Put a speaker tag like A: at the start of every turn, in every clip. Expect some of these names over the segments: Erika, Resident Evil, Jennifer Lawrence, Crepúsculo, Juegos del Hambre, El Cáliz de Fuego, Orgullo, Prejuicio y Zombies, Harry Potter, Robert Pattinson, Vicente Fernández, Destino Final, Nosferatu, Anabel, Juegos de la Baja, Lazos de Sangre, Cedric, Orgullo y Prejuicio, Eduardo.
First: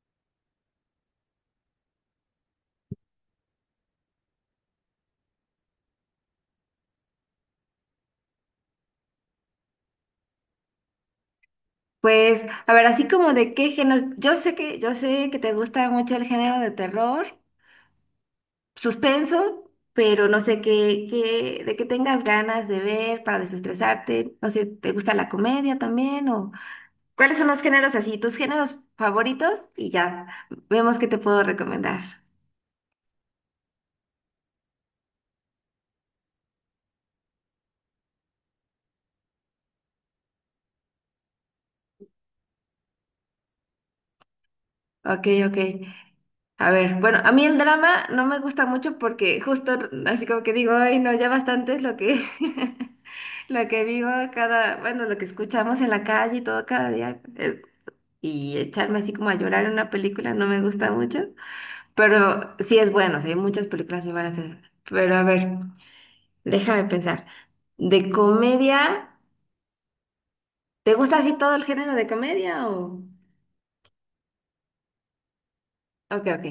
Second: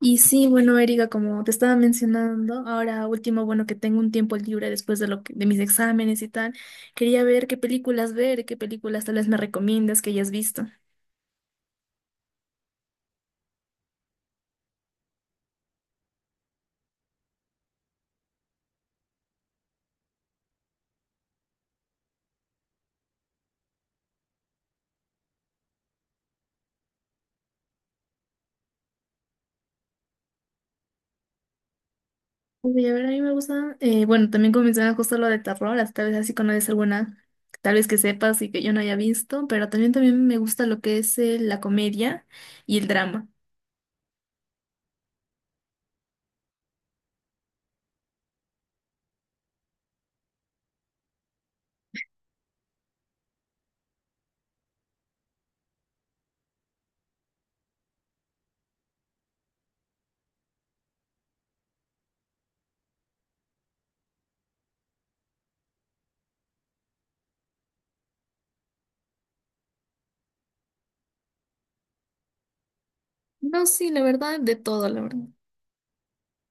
A: Y sí, bueno, Erika, como te estaba mencionando, ahora último, bueno, que tengo un tiempo libre después de de mis exámenes y tal, quería ver, qué películas tal vez me recomiendas que hayas visto.
B: Pues, a ver, así como de qué género, yo sé que te gusta mucho el género de terror, suspenso, pero no sé qué, de qué tengas ganas de ver para desestresarte, no sé, ¿te gusta la comedia también? O cuáles son los géneros así, tus géneros favoritos, y ya vemos qué te puedo recomendar.
A: Uy, a ver, a mí me gusta, bueno, también como mencionaba justo lo de terror, hasta tal vez así conoces alguna, tal vez que sepas y que yo no haya visto, pero también me gusta lo que es la comedia y el drama.
B: Ok, ok. A ver, bueno, a mí el drama no me gusta mucho porque justo así como que digo, ay, no, ya bastante es lo que, lo que vivo bueno, lo que escuchamos en la calle y todo cada día. Y echarme así como a llorar en una película no me gusta mucho, pero sí es bueno, sí, hay muchas películas me van a hacer. Pero a ver, déjame pensar. ¿De comedia? ¿Te gusta así todo el género de comedia o...?
A: No, sí, la verdad, de todo, la verdad.
B: Ok, ok.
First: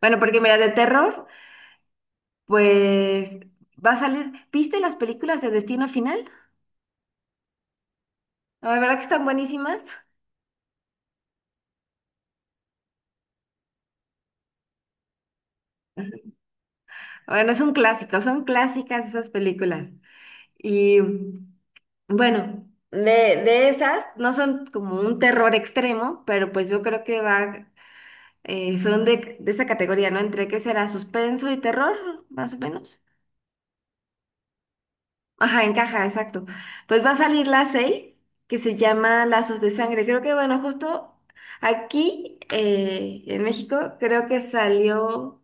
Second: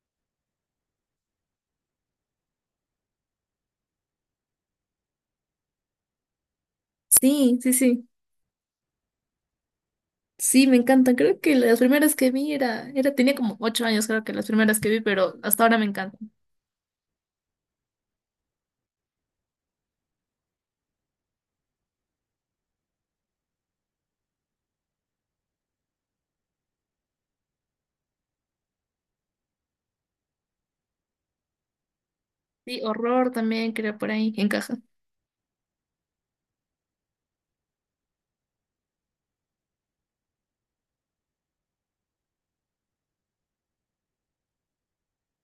B: Bueno, porque mira, de terror. Pues va a salir. ¿Viste las películas de Destino Final?
A: Sí, sí, sí.
B: La verdad que están buenísimas.
A: Sí, me encantan. Creo que las primeras que vi era, tenía como ocho años, creo que las primeras que vi, pero hasta ahora me encantan.
B: Bueno, es un clásico, son clásicas esas películas. Y bueno, de esas no son como un terror extremo, pero pues yo creo que va, son de esa categoría, ¿no? Entre qué será suspenso y terror, más o
A: Sí,
B: menos.
A: horror también, creo, por ahí encaja.
B: Ajá, encaja, exacto. Pues va a salir la 6 que se llama Lazos de Sangre. Creo que, bueno, justo aquí en México, creo que salió,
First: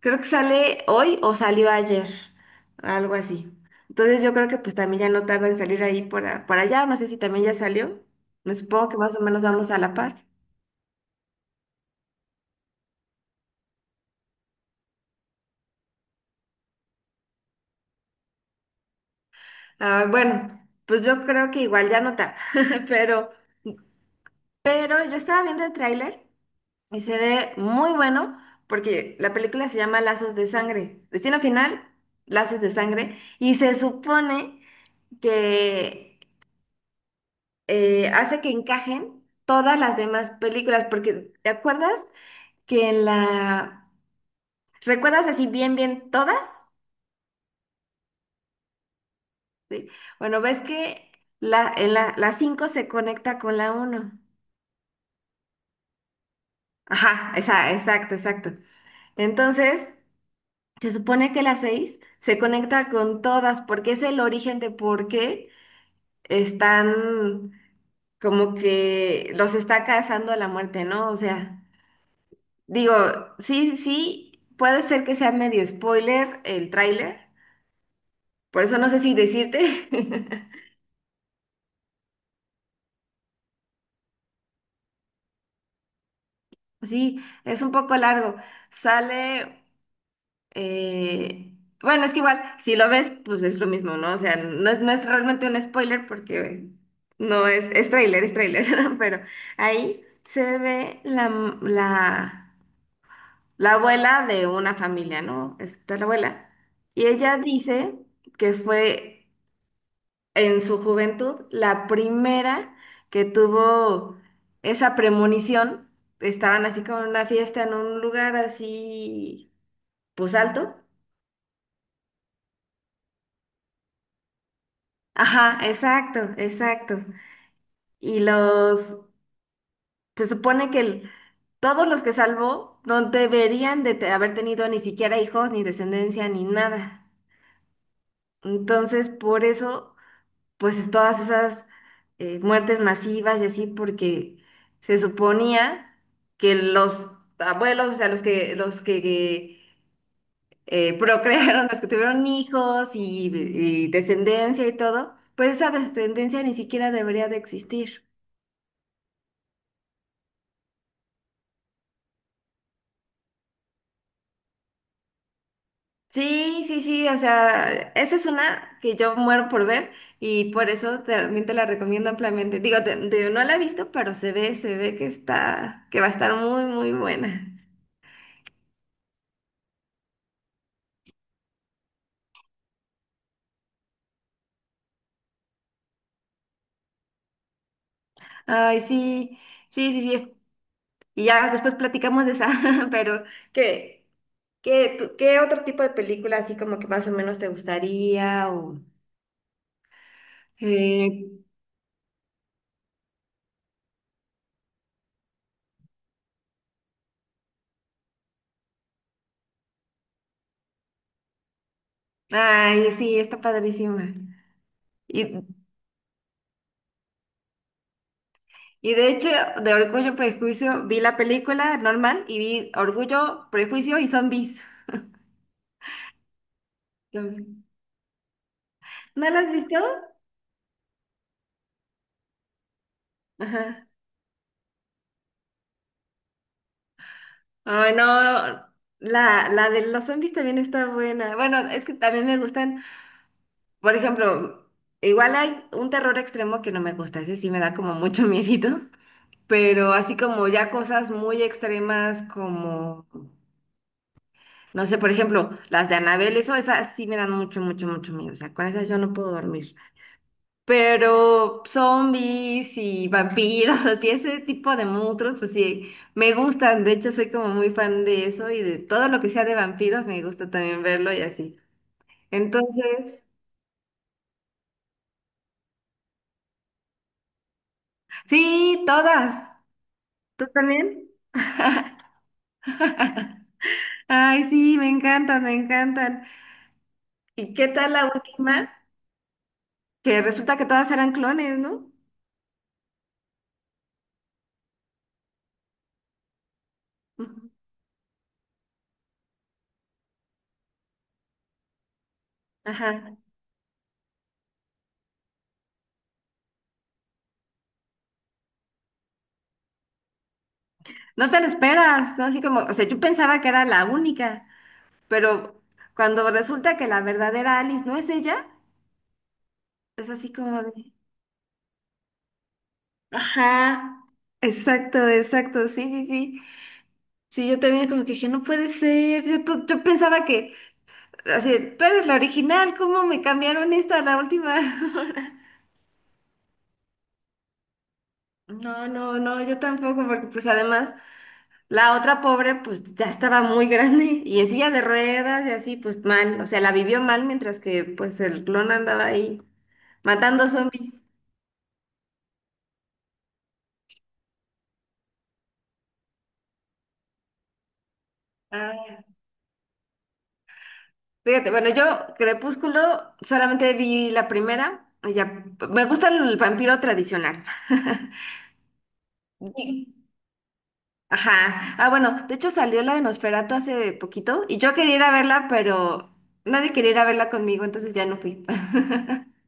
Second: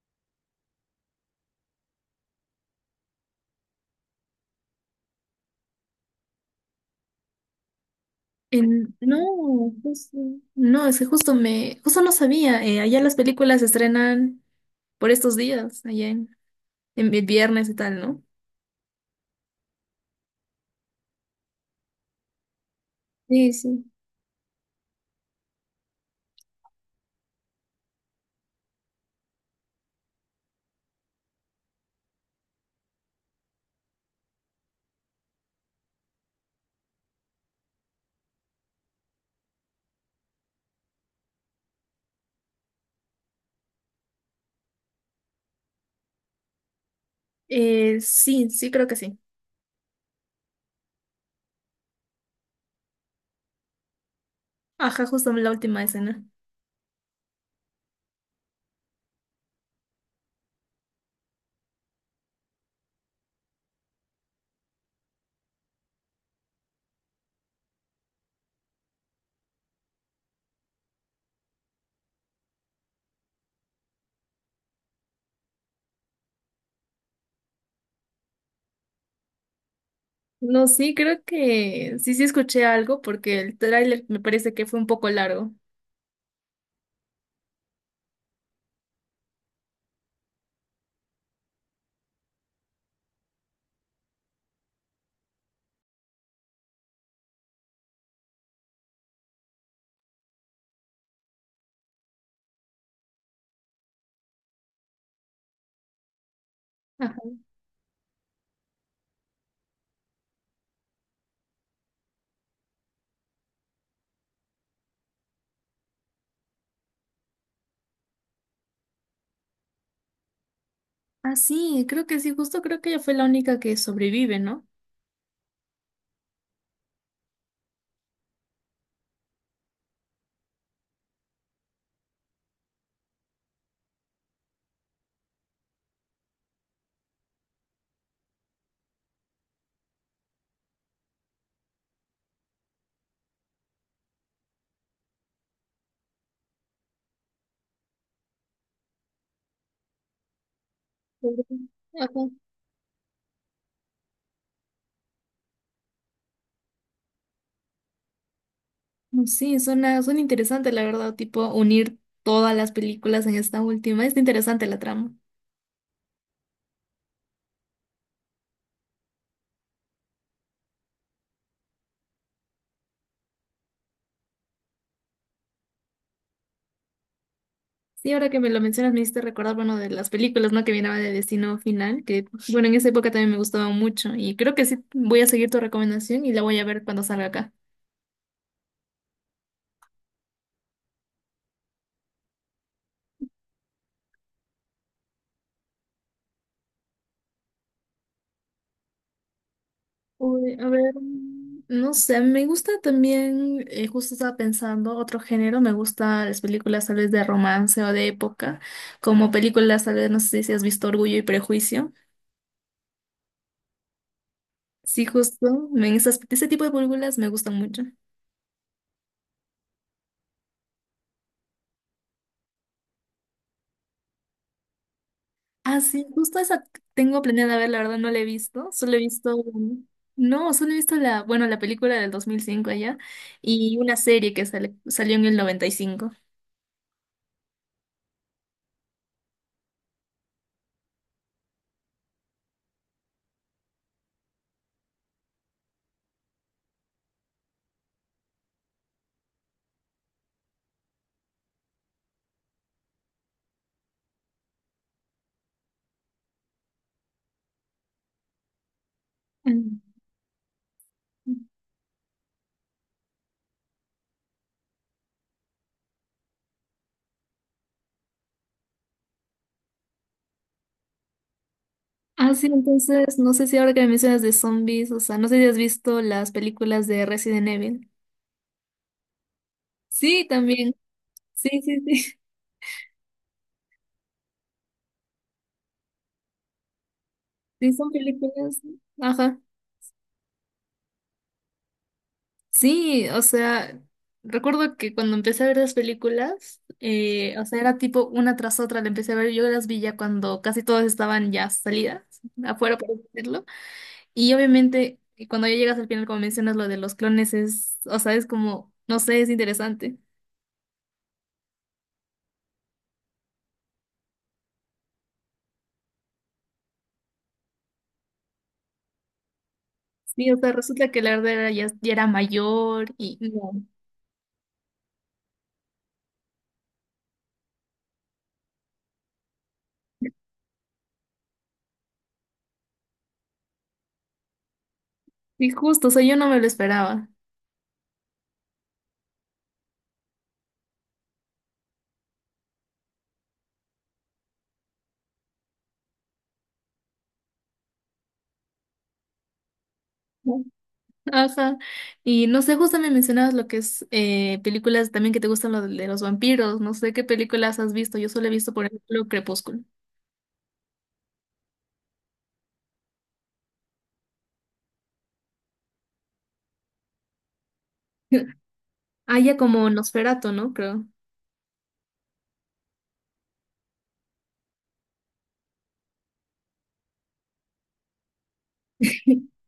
B: creo que sale hoy o salió ayer, algo así. Entonces yo creo que pues también ya no tarda en salir ahí por allá, no sé si también ya salió. Me supongo
A: En,
B: que más
A: no,
B: o menos vamos a la par.
A: justo- No, es que justo no sabía. Allá las películas se estrenan por estos días, en viernes y tal, ¿no?
B: Ah, bueno, pues yo creo que igual ya no tarda, pero,
A: Sí, sí.
B: pero yo estaba viendo el tráiler. Y se ve muy bueno porque la película se llama Lazos de Sangre. Destino final, Lazos de Sangre. Y se supone que hace que encajen todas las demás películas. Porque, ¿te acuerdas que en la... ¿Recuerdas así bien, bien todas?
A: Sí, sí, creo que sí.
B: Sí. Bueno, ves que en la 5 se conecta con la uno.
A: Ajá, justo la última escena.
B: Ajá, esa, exacto, exacto. Entonces... Se supone que las seis se conecta con todas porque es el origen de por qué están como que los está cazando a la muerte, ¿no? O sea, digo, sí, sí, puede ser que sea medio spoiler el tráiler, por eso no sé si decirte.
A: No, sí, creo que sí, sí escuché algo porque el tráiler me parece que fue un poco largo.
B: Sí, es un poco largo. Sale Eh, bueno, es que igual, si lo ves, pues es lo mismo, ¿no? O sea, no es realmente un spoiler porque no es, es tráiler, pero ahí se ve la, la abuela de una familia, ¿no? Está la abuela. Y ella dice que fue en su juventud la primera que tuvo esa premonición. Estaban así como en una fiesta en un lugar así, pues alto.
A: Ah, sí, creo que sí, justo creo que ella fue la única que sobrevive, ¿no?
B: Ajá, exacto, exacto. Y los, se supone que el- todos los que salvó no deberían de haber tenido ni siquiera hijos, ni descendencia, ni nada. Entonces, por eso, pues todas esas muertes masivas y así, porque se suponía que los abuelos, o sea, los que,
A: Ujú.
B: procrearon, los que tuvieron
A: Ajá.
B: hijos y descendencia y todo, pues esa descendencia ni siquiera debería de existir.
A: Mm, sí, suena interesante, la verdad, tipo unir todas las películas en esta última. Es interesante la trama.
B: Sí, sí, sí, o sea, esa es una que yo muero por ver y por eso también te la recomiendo ampliamente. Digo, no la he visto, pero se ve que está, que va a estar muy, muy buena.
A: Sí, ahora que me lo mencionas, me hiciste recordar, bueno, de las películas, ¿no? Que vienen de Destino Final, que, bueno, en esa época también me gustaban mucho. Y creo que sí, voy a seguir tu recomendación y la voy a ver cuando salga acá.
B: Ay, sí, sí, sí, sí, y ya después platicamos de esa, pero ¿qué, ¿qué otro tipo de película así como que más o menos te gustaría o...
A: Uy, a ver,
B: eh,
A: mm, no sé, me gusta también, justo estaba pensando, otro género, me gustan las películas tal vez de romance o de época, como películas tal vez, no sé si has visto Orgullo y Prejuicio.
B: ay, sí, está padrísima.
A: Sí, justo, ese tipo de películas me gustan mucho.
B: Y de hecho, de Orgullo y Prejuicio vi la película normal y vi Orgullo, Prejuicio y Zombies.
A: Ah, sí, justo esa tengo planeada ver, la verdad no la he visto, solo he
B: ¿No
A: visto,
B: las has visto?
A: mm, no, solo he visto la, bueno, la película del 2005 allá y
B: Ajá.
A: una serie que salió en el 95.
B: Ay, no. La de los zombies también está buena. Bueno, es que también me gustan. Por ejemplo, igual hay un terror extremo que no me gusta. Ese sí me da como mucho miedito. Pero así como ya cosas muy extremas como, no sé, por ejemplo, las de Anabel, eso, esas sí me dan mucho, mucho, mucho miedo. O sea, con esas yo no puedo dormir.
A: Mm.
B: Pero zombies y vampiros y ese tipo de monstruos, pues sí, me gustan. De hecho, soy como muy fan de eso y de todo lo que sea de vampiros, me gusta también verlo y así.
A: Ah, sí, entonces,
B: Entonces,
A: no sé si ahora que me mencionas de zombies, o sea, no sé si has visto las películas de Resident Evil.
B: sí, todas.
A: Sí,
B: ¿Tú
A: también.
B: también?
A: Sí, sí, sí.
B: Ay, sí, me encantan, me encantan. ¿Y qué
A: Sí, son
B: tal la
A: películas.
B: última?
A: Ajá.
B: Que resulta que todas eran clones, ¿no?
A: Sí, o sea, recuerdo que cuando empecé a ver las películas, o
B: Ujú.
A: sea, era tipo una tras otra, la empecé a ver, yo las vi ya cuando casi todas estaban ya salidas, afuera, por así
B: Ajá.
A: decirlo. Y obviamente, cuando ya llegas al final, como mencionas, lo de los clones es, o sea, es como, no sé, es interesante.
B: No te lo esperas, ¿no? Así como, o sea, yo pensaba que era la única. Pero cuando resulta que la verdadera Alice no es ella, es
A: Sí,
B: así
A: o sea,
B: como
A: resulta
B: de...
A: que la Erdera ya era mayor y no.
B: Ajá. Exacto, exacto, sí, sí, sí. Sí, yo también como que dije, no puede ser, yo pensaba que, así, tú eres la original, ¿cómo me cambiaron esto a la última hora?
A: Y justo, o sea, yo no me lo esperaba.
B: No, no, no, yo tampoco, porque pues además la otra pobre pues ya estaba muy grande y en silla de ruedas y así pues mal, o sea, la vivió mal mientras que pues el clon andaba ahí
A: ¿No?
B: matando zombies.
A: Ajá. Y no sé, justo me mencionabas lo que es películas también que te gustan lo de los vampiros. No sé qué películas has visto. Yo solo he visto, por ejemplo, Crepúsculo.
B: Fíjate, bueno, yo Crepúsculo solamente vi la primera. Y ya, me gusta el vampiro tradicional.
A: Ah, ya como
B: Y-
A: Nosferatu, ¿no? Creo.
B: Ajá. Ah, bueno, de hecho salió la de Nosferatu hace poquito y yo quería ir a verla, pero nadie quería ir a verla conmigo, entonces ya no fui.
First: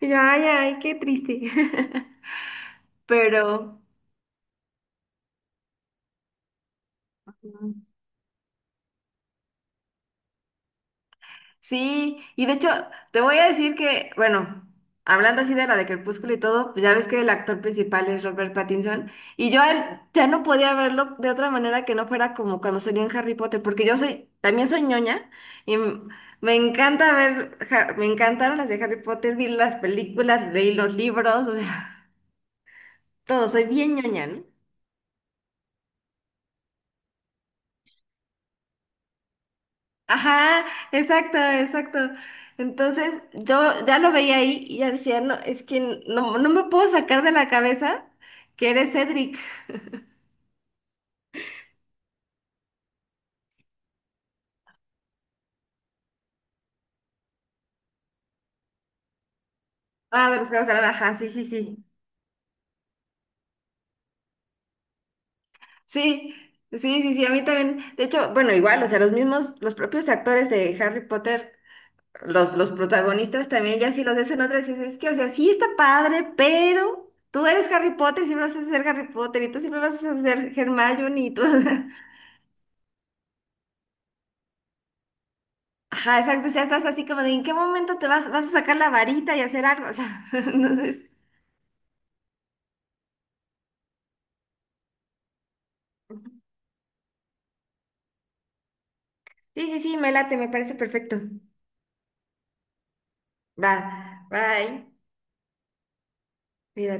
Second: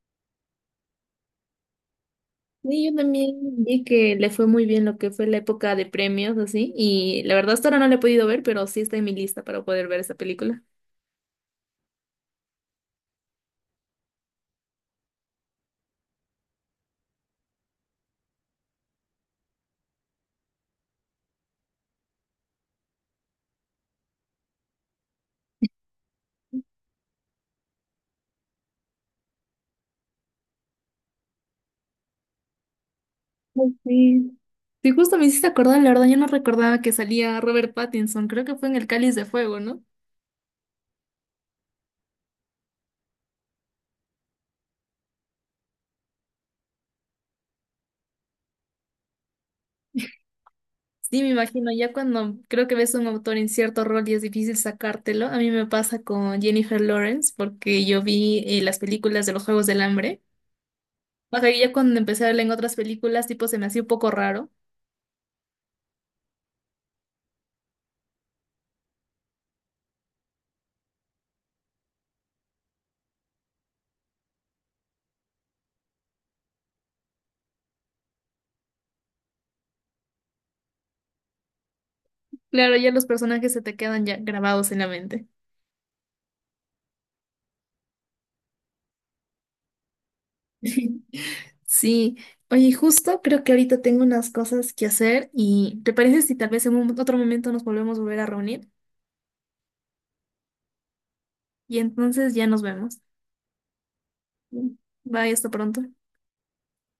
B: Y yo, ay, ay, qué triste.
A: Sí, yo también
B: Pero...
A: vi que le fue muy bien lo que fue la época de premios, así, y la verdad hasta ahora no la he podido ver, pero sí está en mi lista para poder ver esa película.
B: Sí, y de hecho, te voy a decir que, bueno, hablando así de la de Crepúsculo y todo, pues ya ves que el actor principal es Robert Pattinson, y yo a él ya no podía verlo de otra manera que no fuera como cuando salió en Harry Potter, porque yo soy, también soy ñoña, y m- me encanta ver, me encantaron las de Harry Potter, vi las películas, leí los libros, o sea, todo, soy
A: Ay,
B: bien ñoña,
A: sí.
B: ¿no?
A: Sí, justo me hiciste acordar, la verdad, yo no recordaba que salía Robert Pattinson, creo que fue en El Cáliz de Fuego, ¿no?
B: Ajá, exacto, exacto. Entonces yo ya lo veía ahí y ya decía, no, es que no, no me puedo sacar de la cabeza que eres Cedric.
A: Sí, me imagino, ya cuando creo que ves a un autor en cierto rol y es difícil sacártelo, a mí me pasa con Jennifer Lawrence, porque yo vi las películas de los Juegos del Hambre,
B: Ah, de los Juegos de la Baja, sí,
A: o
B: sí,
A: sea, ya
B: sí.
A: cuando empecé a verla en otras películas, tipo, se me hacía un poco raro.
B: Sí, sí, sí, sí, a mí también. De hecho, bueno, igual, o sea, los mismos, los propios actores de Harry Potter, los protagonistas también, ya si los ves en otras, dices, es que, o sea, sí está padre, pero tú eres Harry Potter, siempre vas a ser Harry Potter y tú siempre vas a ser Hermione y tú.
A: Claro, ya los personajes se te quedan ya grabados en la mente.
B: Ajá, exacto, ya estás así como de ¿en qué momento vas a sacar la varita y hacer algo? O sea, entonces,
A: Sí, oye, justo creo que ahorita tengo unas cosas que hacer y ¿te parece si tal vez en otro momento nos volvemos a volver a reunir?
B: sí, sí, sí, me late, me parece perfecto.
A: Y entonces ya nos vemos.
B: Va, bye,
A: Bye, hasta pronto.
B: cuídate.